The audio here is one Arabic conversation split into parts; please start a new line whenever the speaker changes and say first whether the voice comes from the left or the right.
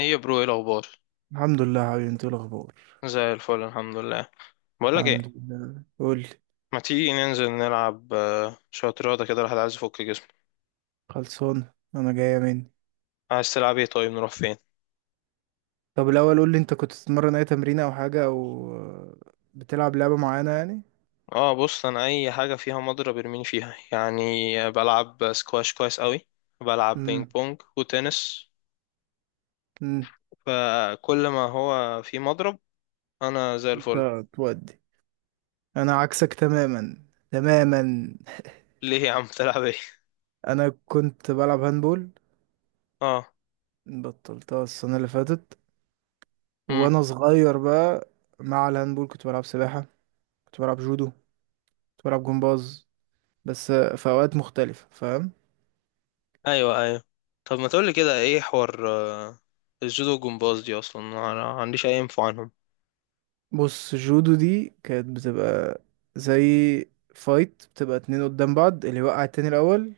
left: ايه يا برو، ايه الاخبار؟
right: الحمد لله حبيبي، انت ايه الاخبار؟
left: زي الفل الحمد لله. بقول لك ايه،
right: الحمد لله، قول لي.
left: ما تيجي ننزل نلعب، شويه رياضه كده، الواحد عايز يفك جسمه.
right: خلصان، انا جايه مني.
left: عايز تلعب ايه؟ طيب نروح فين؟
right: طب الاول قول لي، انت كنت بتتمرن اي تمرين او حاجه او بتلعب لعبه معينه يعني.
left: اه، بص، انا اي حاجه فيها مضرب ارميني فيها يعني. بلعب سكواش كويس قوي. بلعب بينج
right: امم.
left: بونج وتنس.
right: امم.
left: فكل ما هو في مضرب انا زي الفل.
right: لا، تودي. انا عكسك تماما. تماما.
left: ليه يا عم؟ تلعب ايه؟
right: انا كنت بلعب هاندبول.
left: اه.
right: بطلتها السنه اللي فاتت
left: امم
right: وانا صغير بقى. مع الهاندبول كنت بلعب سباحه. كنت بلعب جودو. كنت بلعب جمباز. بس في اوقات مختلفه، فاهم.
left: ايوه، ايوه، طب ما تقولي كده، ايه حوار الجودو والجمباز دي؟ اصلا انا ما عنديش اي انفو عنهم.
right: بص، جودو دي كانت بتبقى زي فايت. بتبقى اتنين قدام بعض، اللي يوقع التاني الأول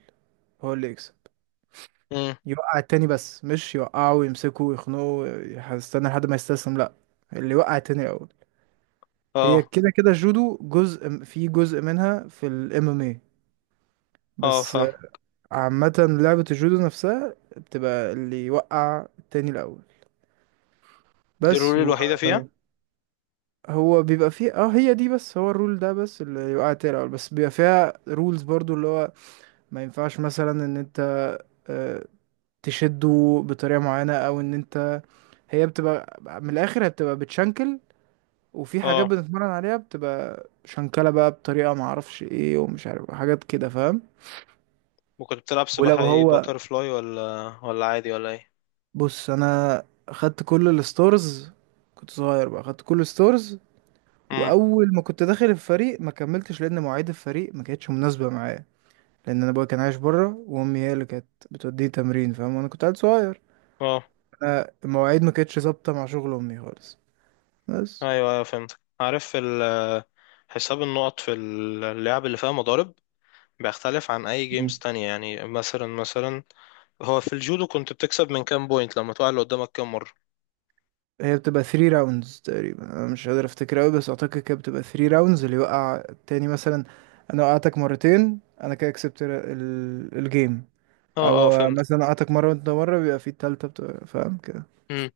right: هو اللي يكسب.
left: امم.
right: يوقع التاني، بس مش يوقعه ويمسكه ويخنقه. هستنى لحد ما يستسلم، لأ. اللي يوقع التاني الأول. هي
left: اه
right: كده كده الجودو جزء في جزء منها في ال MMA.
left: اه،
right: بس.
left: فاهم.
right: عامة، لعبة الجودو نفسها بتبقى اللي يوقع التاني الأول
left: دي
right: بس.
left: الرول
right: و...
left: الوحيدة فيها؟
right: هو بيبقى فيه، هي دي بس. هو الرول ده بس، اللي يوقع التاني الأول بس. بيبقى فيها رولز برضو، اللي هو ما ينفعش مثلا ان انت آه، تشده بطريقة معينة، او ان انت... هي بتبقى من الاخر، هي بتبقى بتشنكل. وفي حاجات
left: اه.
right: بنتمرن عليها بتبقى شنكلة بقى بطريقة معرفش ايه ومش عارف، حاجات كده، فاهم.
left: ممكن بتلعب
right: ولو
left: سباحة ايه،
right: هو...
left: باتر فلاي ولا ولا عادي ولا ايه؟
right: بص انا خدت كل الستورز. كنت صغير بقى، خدت كل الستورز.
left: امم.
right: واول ما كنت داخل الفريق ما كملتش، لان مواعيد الفريق ما كانتش مناسبة معايا. لان انا ابويا كان عايش بره، وامي هي اللي كانت بتوديه تمرين، فاهم، وانا كنت عيل صغير.
left: اه،
right: أنا المواعيد ما كانتش ظابطة مع شغل أمي خالص. بس.
left: ايوه ايوه فهمت. عارف حساب النقط في اللعب اللي فيها مضارب بيختلف عن اي
right: مم.
left: جيمز تانية يعني. مثلا هو في الجودو كنت بتكسب من كام بوينت؟ لما تقع اللي قدامك كام مرة؟
right: هي بتبقى 3 راوندز تقريبا. أنا مش قادر أفتكر أوي، بس أعتقد كده بتبقى 3 راوندز. اللي يوقع التاني، مثلا أنا وقعتك مرتين، أنا كده كسبت الجيم.
left: اه اه
right: أو
left: فهمت.
right: مثلا وقعتك مرة وأنت مرة، بيبقى في التالتة، بتبقى فاهم كده.
left: امم.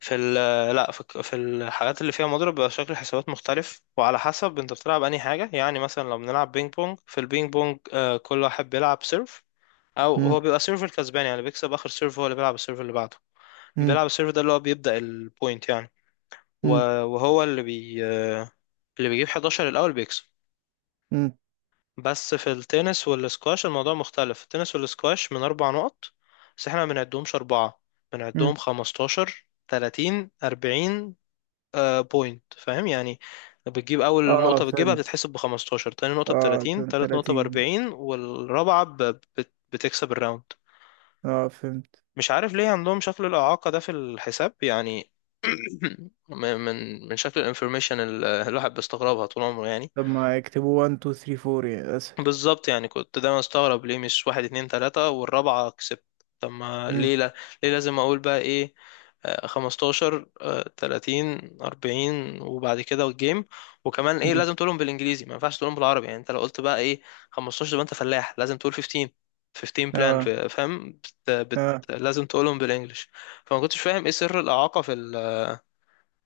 left: في ال لا، في الحاجات اللي فيها مضرب بيبقى شكل الحسابات مختلف، وعلى حسب انت بتلعب انهي حاجة. يعني مثلا لو بنلعب بينج بونج، في البينج بونج آه كل واحد بيلعب سيرف. او
right: مم.
left: هو بيبقى سيرفر كسبان، يعني بيكسب اخر سيرف، هو اللي بيلعب السيرف اللي بعده.
right: مم.
left: بيلعب السيرف ده اللي هو بيبدأ البوينت يعني.
right: مم.
left: و- وهو اللي بي اللي بيجيب 11 الاول بيكسب.
right: مم.
left: بس في التنس والسكواش الموضوع مختلف. في التنس والسكواش من اربع نقط، بس احنا ما بنعدهمش اربعة، بنعدهم
right: مم.
left: 15 30 40 آه بوينت، فاهم يعني. بتجيب اول
right: اه
left: نقطة، بتجيبها
right: فهمت.
left: بتتحسب ب 15، تاني نقطة ب
right: اه
left: 30، تالت نقطة ب
right: 30.
left: 40، والرابعة بتكسب الراوند.
right: اه فهمت.
left: مش عارف ليه عندهم شكل الإعاقة ده في الحساب يعني. من شكل الانفورميشن اللي الواحد بيستغربها طول عمره يعني.
right: طب ما يكتبوا 1 2 3 4 يعني أسهل.
left: بالظبط، يعني كنت دايما استغرب، ليه مش واحد اتنين تلاتة والرابعة كسبت، طب ما
right: مم.
left: ليه، لا، ليه لازم اقول بقى ايه، 15 30 40 وبعد كده والجيم. وكمان ايه
right: مم.
left: لازم تقولهم بالانجليزي، ما ينفعش تقولهم بالعربي يعني. انت لو قلت بقى ايه 15 يبقى انت فلاح، لازم تقول 15، 15 بلان،
right: اه
left: فاهم.
right: اه
left: لازم تقولهم بالانجلش. فما كنتش فاهم ايه سر الاعاقة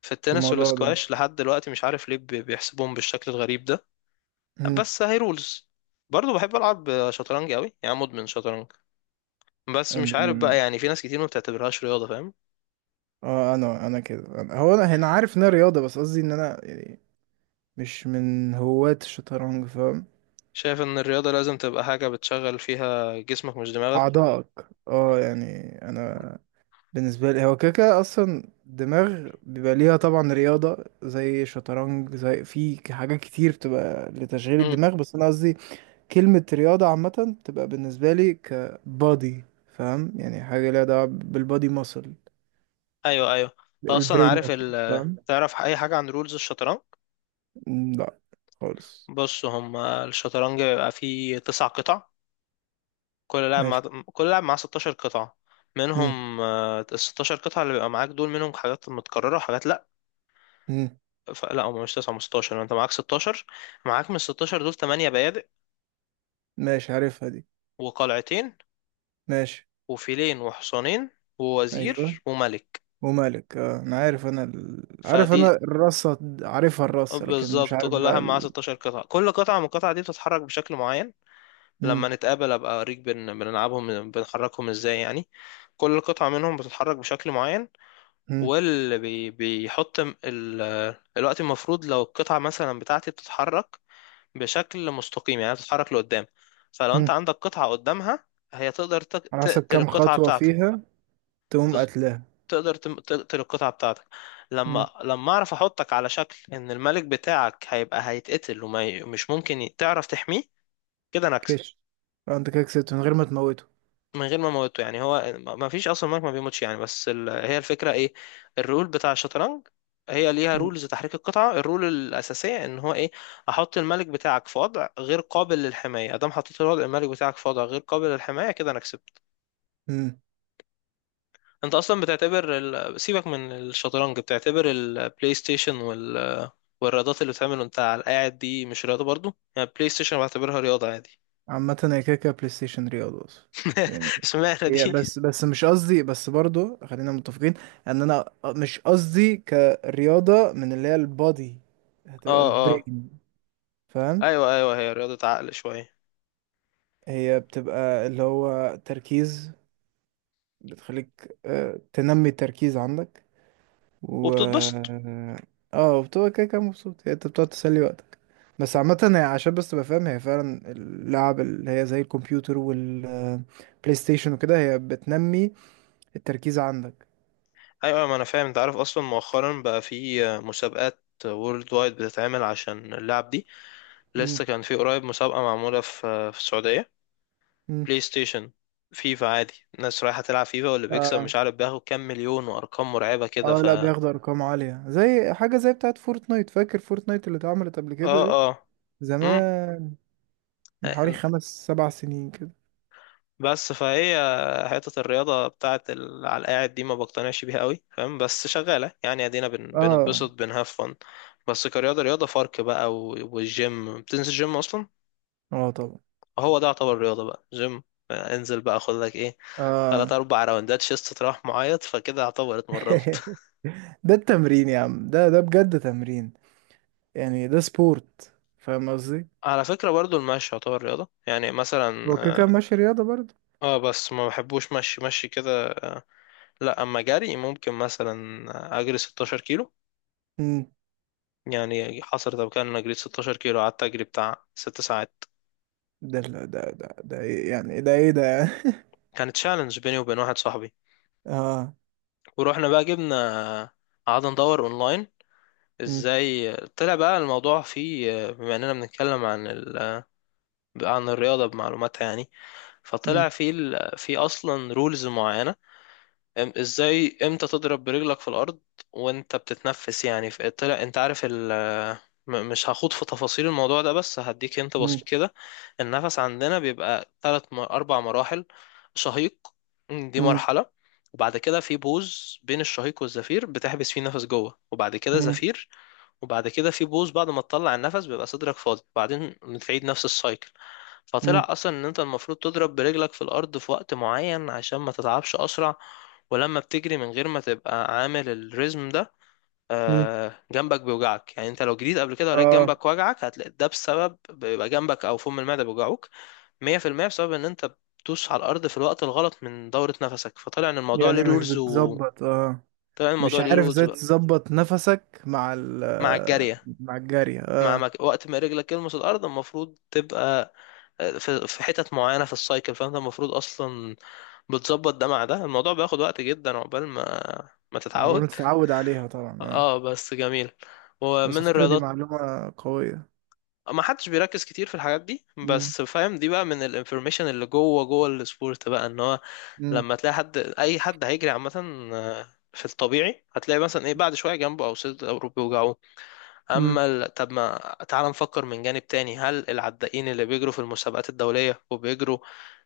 left: في التنس
right: الموضوع ده.
left: والسكواش لحد دلوقتي. مش عارف ليه بيحسبوهم بالشكل الغريب ده. بس هاي رولز. برضه بحب العب شطرنج قوي، يعني مدمن شطرنج. بس مش عارف بقى
right: أنا-
left: يعني، في ناس كتير ما بتعتبرهاش رياضه، فاهم.
right: اه انا كده، هو انا عارف انها رياضة، بس قصدي ان انا يعني مش من هواة الشطرنج، فاهم.
left: شايف ان الرياضه لازم تبقى حاجه بتشغل فيها جسمك مش دماغك.
right: اعضائك، اه، يعني. انا بالنسبة لي هو كده كده اصلا دماغ بيبقى ليها، طبعا رياضة زي شطرنج، زي في حاجات كتير بتبقى لتشغيل
left: امم،
right: الدماغ، بس انا قصدي كلمة رياضة عامة بتبقى بالنسبة لي كبادي، فاهم، يعني حاجة ليها دعوة بالبادي ماسل،
left: ايوه ايوه. انت اصلا
right: البرين
left: عارف
right: ماسل، فاهم.
left: تعرف اي حاجه عن رولز الشطرنج؟
right: لا. خالص.
left: بص، هم الشطرنج بيبقى فيه تسع قطع، كل لاعب مع
right: ماشي.
left: كل لاعب معاه 16 قطعه، منهم ال 16 قطعه اللي بيبقى معاك دول منهم حاجات متكرره وحاجات لا.
right: مم.
left: لا، هم مش 9، هم 16، انت معاك 16. معاك من ال 16 دول 8 بيادق
right: ماشي، عارفها دي.
left: وقلعتين
right: ماشي.
left: وفيلين وحصانين
right: ايوه،
left: ووزير وملك.
right: ومالك. اه انا عارف، انا ال... عارف
left: فدي
right: انا الرصة، عارفها الرصة، لكن مش
left: بالظبط
right: عارف
left: كلها
right: بقى
left: معاها
right: ال...
left: 16 قطعة. كل قطعة من القطع دي بتتحرك بشكل معين.
right: مم.
left: لما نتقابل ابقى اوريك بنلعبهم بنحركهم ازاي يعني. كل قطعة منهم بتتحرك بشكل معين،
right: مم.
left: واللي بي... بيحط م- ال... الوقت المفروض لو القطعة مثلا بتاعتي بتتحرك بشكل مستقيم، يعني بتتحرك لقدام، فلو انت
right: مم.
left: عندك قطعة قدامها هي تقدر
right: على حسب
left: تقتل
right: كام
left: القطعة
right: خطوة
left: بتاعتك.
right: فيها تقوم قتلها.
left: تقدر تقتل القطعة بتاعتك. لما
right: مم.
left: لما اعرف احطك على شكل ان الملك بتاعك هيبقى هيتقتل ومش ممكن تعرف تحميه، كده انا اكسب.
right: كش. اه انت كده كسبت من غير ما تموته.
left: من غير ما اموته، يعني هو ما فيش اصلا ملك ما بيموتش يعني. هي الفكرة ايه، الرول بتاع الشطرنج، هي ليها
right: مم.
left: رولز تحريك القطعة، الرول الأساسية إن هو إيه، أحط الملك بتاعك في وضع غير قابل للحماية. أدام حطيت الوضع الملك بتاعك في وضع غير قابل للحماية، كده أنا كسبت.
right: مم.
left: انت اصلا سيبك من الشطرنج، بتعتبر البلاي ستيشن والرياضات اللي بتعمل وانت على القاعد دي مش رياضة برضو يعني؟ البلاي ستيشن بعتبرها رياضة عادي.
right: عامة هي كده كده بلاي ستيشن رياضة اصلا، يعني.
left: اشمعنى
right: هي
left: دي؟
right: بس مش قصدي، بس برضو خلينا متفقين ان انا مش قصدي كرياضة من اللي هي البادي، هتبقى
left: اه اه،
right: البرين، فاهم.
left: ايوه ايوه، هي رياضة عقل شوية
right: هي بتبقى اللي هو تركيز، بتخليك تنمي التركيز عندك، و...
left: وبتتبسط.
right: اه بتبقى كده كده مبسوط، هي انت بتقعد تسلي وقتك، بس عامة هي عشان بس تبقى فاهم، هي فعلا اللعب اللي هي زي الكمبيوتر والبلاي ستيشن وكده هي بتنمي التركيز عندك.
left: ايوه، ما انا فاهم. انت عارف اصلا مؤخرا بقى في مسابقات وورلد وايد بتتعمل عشان اللعب دي.
right: مم.
left: لسه كان في قريب مسابقة معمولة في السعودية،
right: مم.
left: بلاي ستيشن، فيفا عادي. الناس رايحة تلعب فيفا واللي بيكسب
right: اه
left: مش عارف بياخد كام مليون، وأرقام مرعبة كده.
right: اه
left: ف
right: لا،
left: اه
right: بياخدوا ارقام عالية زي حاجة زي بتاعت فورتنايت. فاكر فورتنايت اللي اتعملت قبل كده دي،
left: اه، مم.
right: زمان، من حوالي 5 7 سنين كده.
left: بس فهي حتة على القاعد دي ما بقتنعش بيها قوي، فاهم، بس شغالة يعني، ادينا
right: اه
left: بنتبسط، بنهاف فن، بس كرياضة رياضة فرق بقى. والجيم بتنزل جيم أصلا،
right: اه طبعا.
left: هو ده يعتبر رياضة بقى، جيم. انزل بقى خد لك ايه، تلات
right: اه.
left: أربع راوندات شيست تروح معيط، فكده يعتبر اتمرنت.
right: ده التمرين يا عم، ده بجد تمرين، يعني ده سبورت، فاهم قصدي.
left: على فكرة برضو المشي يعتبر رياضة، يعني مثلا
right: هو كده كده
left: اه
right: ماشي رياضة برضه.
left: بس ما بحبوش مشي مشي كده لا، اما جري ممكن، مثلا اجري 16 كيلو
right: امم.
left: يعني. حصلت قبل كده ان انا جريت 16 كيلو، قعدت اجري بتاع 6 ساعات.
right: ده إيه يعني، ده ايه ده يعني؟
left: كانت تشالنج بيني وبين واحد صاحبي،
right: اه.
left: ورحنا بقى جبنا آه، قعدنا ندور اونلاين
right: امم.
left: ازاي، طلع بقى الموضوع فيه بما اننا بنتكلم عن ال... آه، عن الرياضة بمعلوماتها يعني.
right: امم.
left: فيه اصلا رولز معينة. ازاي امتى تضرب برجلك في الارض وانت بتتنفس يعني. في، طلع انت عارف مش هخوض في تفاصيل الموضوع ده، بس هديك انت
right: امم.
left: بسيط كده. النفس عندنا بيبقى ثلاث اربع مراحل، شهيق، دي
right: امم.
left: مرحلة، وبعد كده في بوز بين الشهيق والزفير، بتحبس فيه نفس جوه، وبعد كده
right: امم.
left: زفير، وبعد كده في بوز بعد ما تطلع النفس بيبقى صدرك فاضي، وبعدين بتعيد نفس السايكل.
right: امم.
left: فطلع اصلا ان انت المفروض تضرب برجلك في الارض في وقت معين عشان ما تتعبش اسرع. ولما بتجري من غير ما تبقى عامل الريزم ده
right: أمم.
left: جنبك بيوجعك، يعني انت لو جريت قبل كده ولقيت
right: اه
left: جنبك وجعك، هتلاقي ده بسبب بيبقى جنبك او فم المعده بيوجعوك، 100% بسبب ان انت بتدوس على الارض في الوقت الغلط من دوره نفسك. فطلع ان الموضوع ليه
right: يعني مش
left: رولز و،
right: بتظبط، اه.
left: طلع ان
right: مش
left: الموضوع ليه
right: عارف
left: رولز
right: ازاي
left: بقى.
right: تظبط نفسك مع ال...
left: مع الجاريه،
right: مع الجري، اه.
left: وقت ما رجلك تلمس الارض المفروض تبقى في حتت معينه في السايكل، فانت المفروض اصلا بتظبط ده مع ده. الموضوع بياخد وقت جدا عقبال ما
right: عقبال
left: تتعود.
right: ما تتعود عليها طبعا، اه.
left: اه، بس جميل.
right: بس على
left: ومن
right: فكرة دي
left: الرياضات،
right: معلومة قوية.
left: ما حدش بيركز كتير في الحاجات دي،
right: امم.
left: بس فاهم دي بقى من الانفورميشن اللي جوه جوه السبورت بقى. ان هو لما تلاقي حد، اي حد هيجري عامه، آه، في الطبيعي هتلاقي مثلا ايه، بعد شويه جنبه او صدره او بيوجعه.
right: امم.
left: طب ما تعال نفكر من جانب تاني، هل العدائين اللي بيجروا في المسابقات الدولية وبيجروا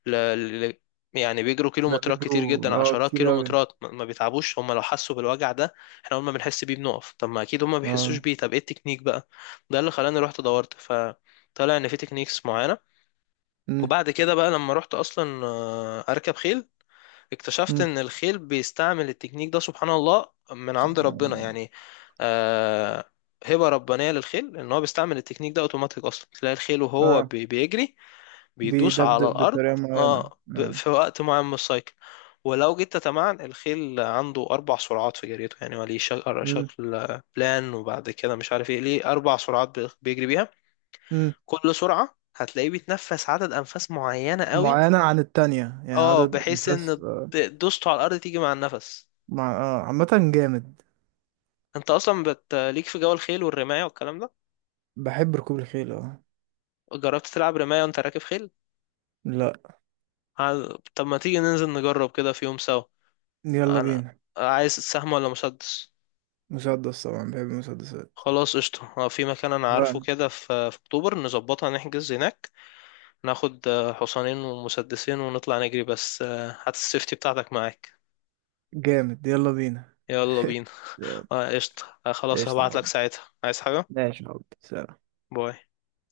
left: ل... ل... يعني بيجروا
right: لا،
left: كيلومترات كتير جدا،
right: بيجروا اه
left: عشرات
right: كتير أوي.
left: كيلومترات، ما بيتعبوش هم؟ لو حسوا بالوجع ده احنا اول ما بنحس بيه بنقف، طب ما اكيد هم ما بيحسوش
right: اه.
left: بيه. طب ايه التكنيك بقى؟ ده اللي خلاني رحت دورت، فطلع ان في تكنيكس معينة.
right: مم.
left: وبعد كده بقى لما رحت اصلا اركب خيل، اكتشفت
right: مم.
left: ان الخيل بيستعمل التكنيك ده، سبحان الله من عند
right: سبحان
left: ربنا
right: الله.
left: يعني. آه، هبة ربانية للخيل ان هو بيستعمل التكنيك ده اوتوماتيك. اصلا تلاقي الخيل وهو
right: اه،
left: بيجري بيدوس على
right: بيدبدب
left: الارض،
right: بطريقة معينة،
left: اه
right: آه.
left: في وقت معين من السايكل. ولو جيت تتمعن، الخيل عنده اربع سرعات في جريته، يعني هو ليه
right: مم.
left: شكل بلان وبعد كده مش عارف ايه، ليه اربع سرعات بيجري بيها.
right: مم.
left: كل سرعة هتلاقيه بيتنفس عدد انفاس معينة قوي،
right: معينة عن التانية، يعني
left: اه،
right: عدد
left: بحيث ان
right: أنفاس، آه.
left: دوسته على الارض تيجي مع النفس.
right: مع... آه. عامة، جامد.
left: انت اصلا ليك في جو الخيل والرماية والكلام ده،
right: بحب ركوب الخيل، اه.
left: جربت تلعب رماية وانت راكب خيل؟
right: لا.
left: عايز- طب ما تيجي ننزل نجرب كده في يوم سوا.
right: يلا
left: انا
right: بينا.
left: عايز سهم ولا مسدس؟
right: مسدس طبعا، بحب المسدسات.
left: خلاص قشطة، اه، في مكان انا عارفه
right: فعلا.
left: كده، في اكتوبر نظبطها، نحجز هناك، ناخد اه حصانين ومسدسين ونطلع نجري، بس اه هات السيفتي بتاعتك معاك.
right: جامد، يلا بينا.
left: يلا بينا. اه قشطة، اه خلاص،
right: ايش يا
left: هبعتلك
right: حب.
left: ساعتها. عايز حاجة؟
right: ماشي يا حب، سلام.
left: باي.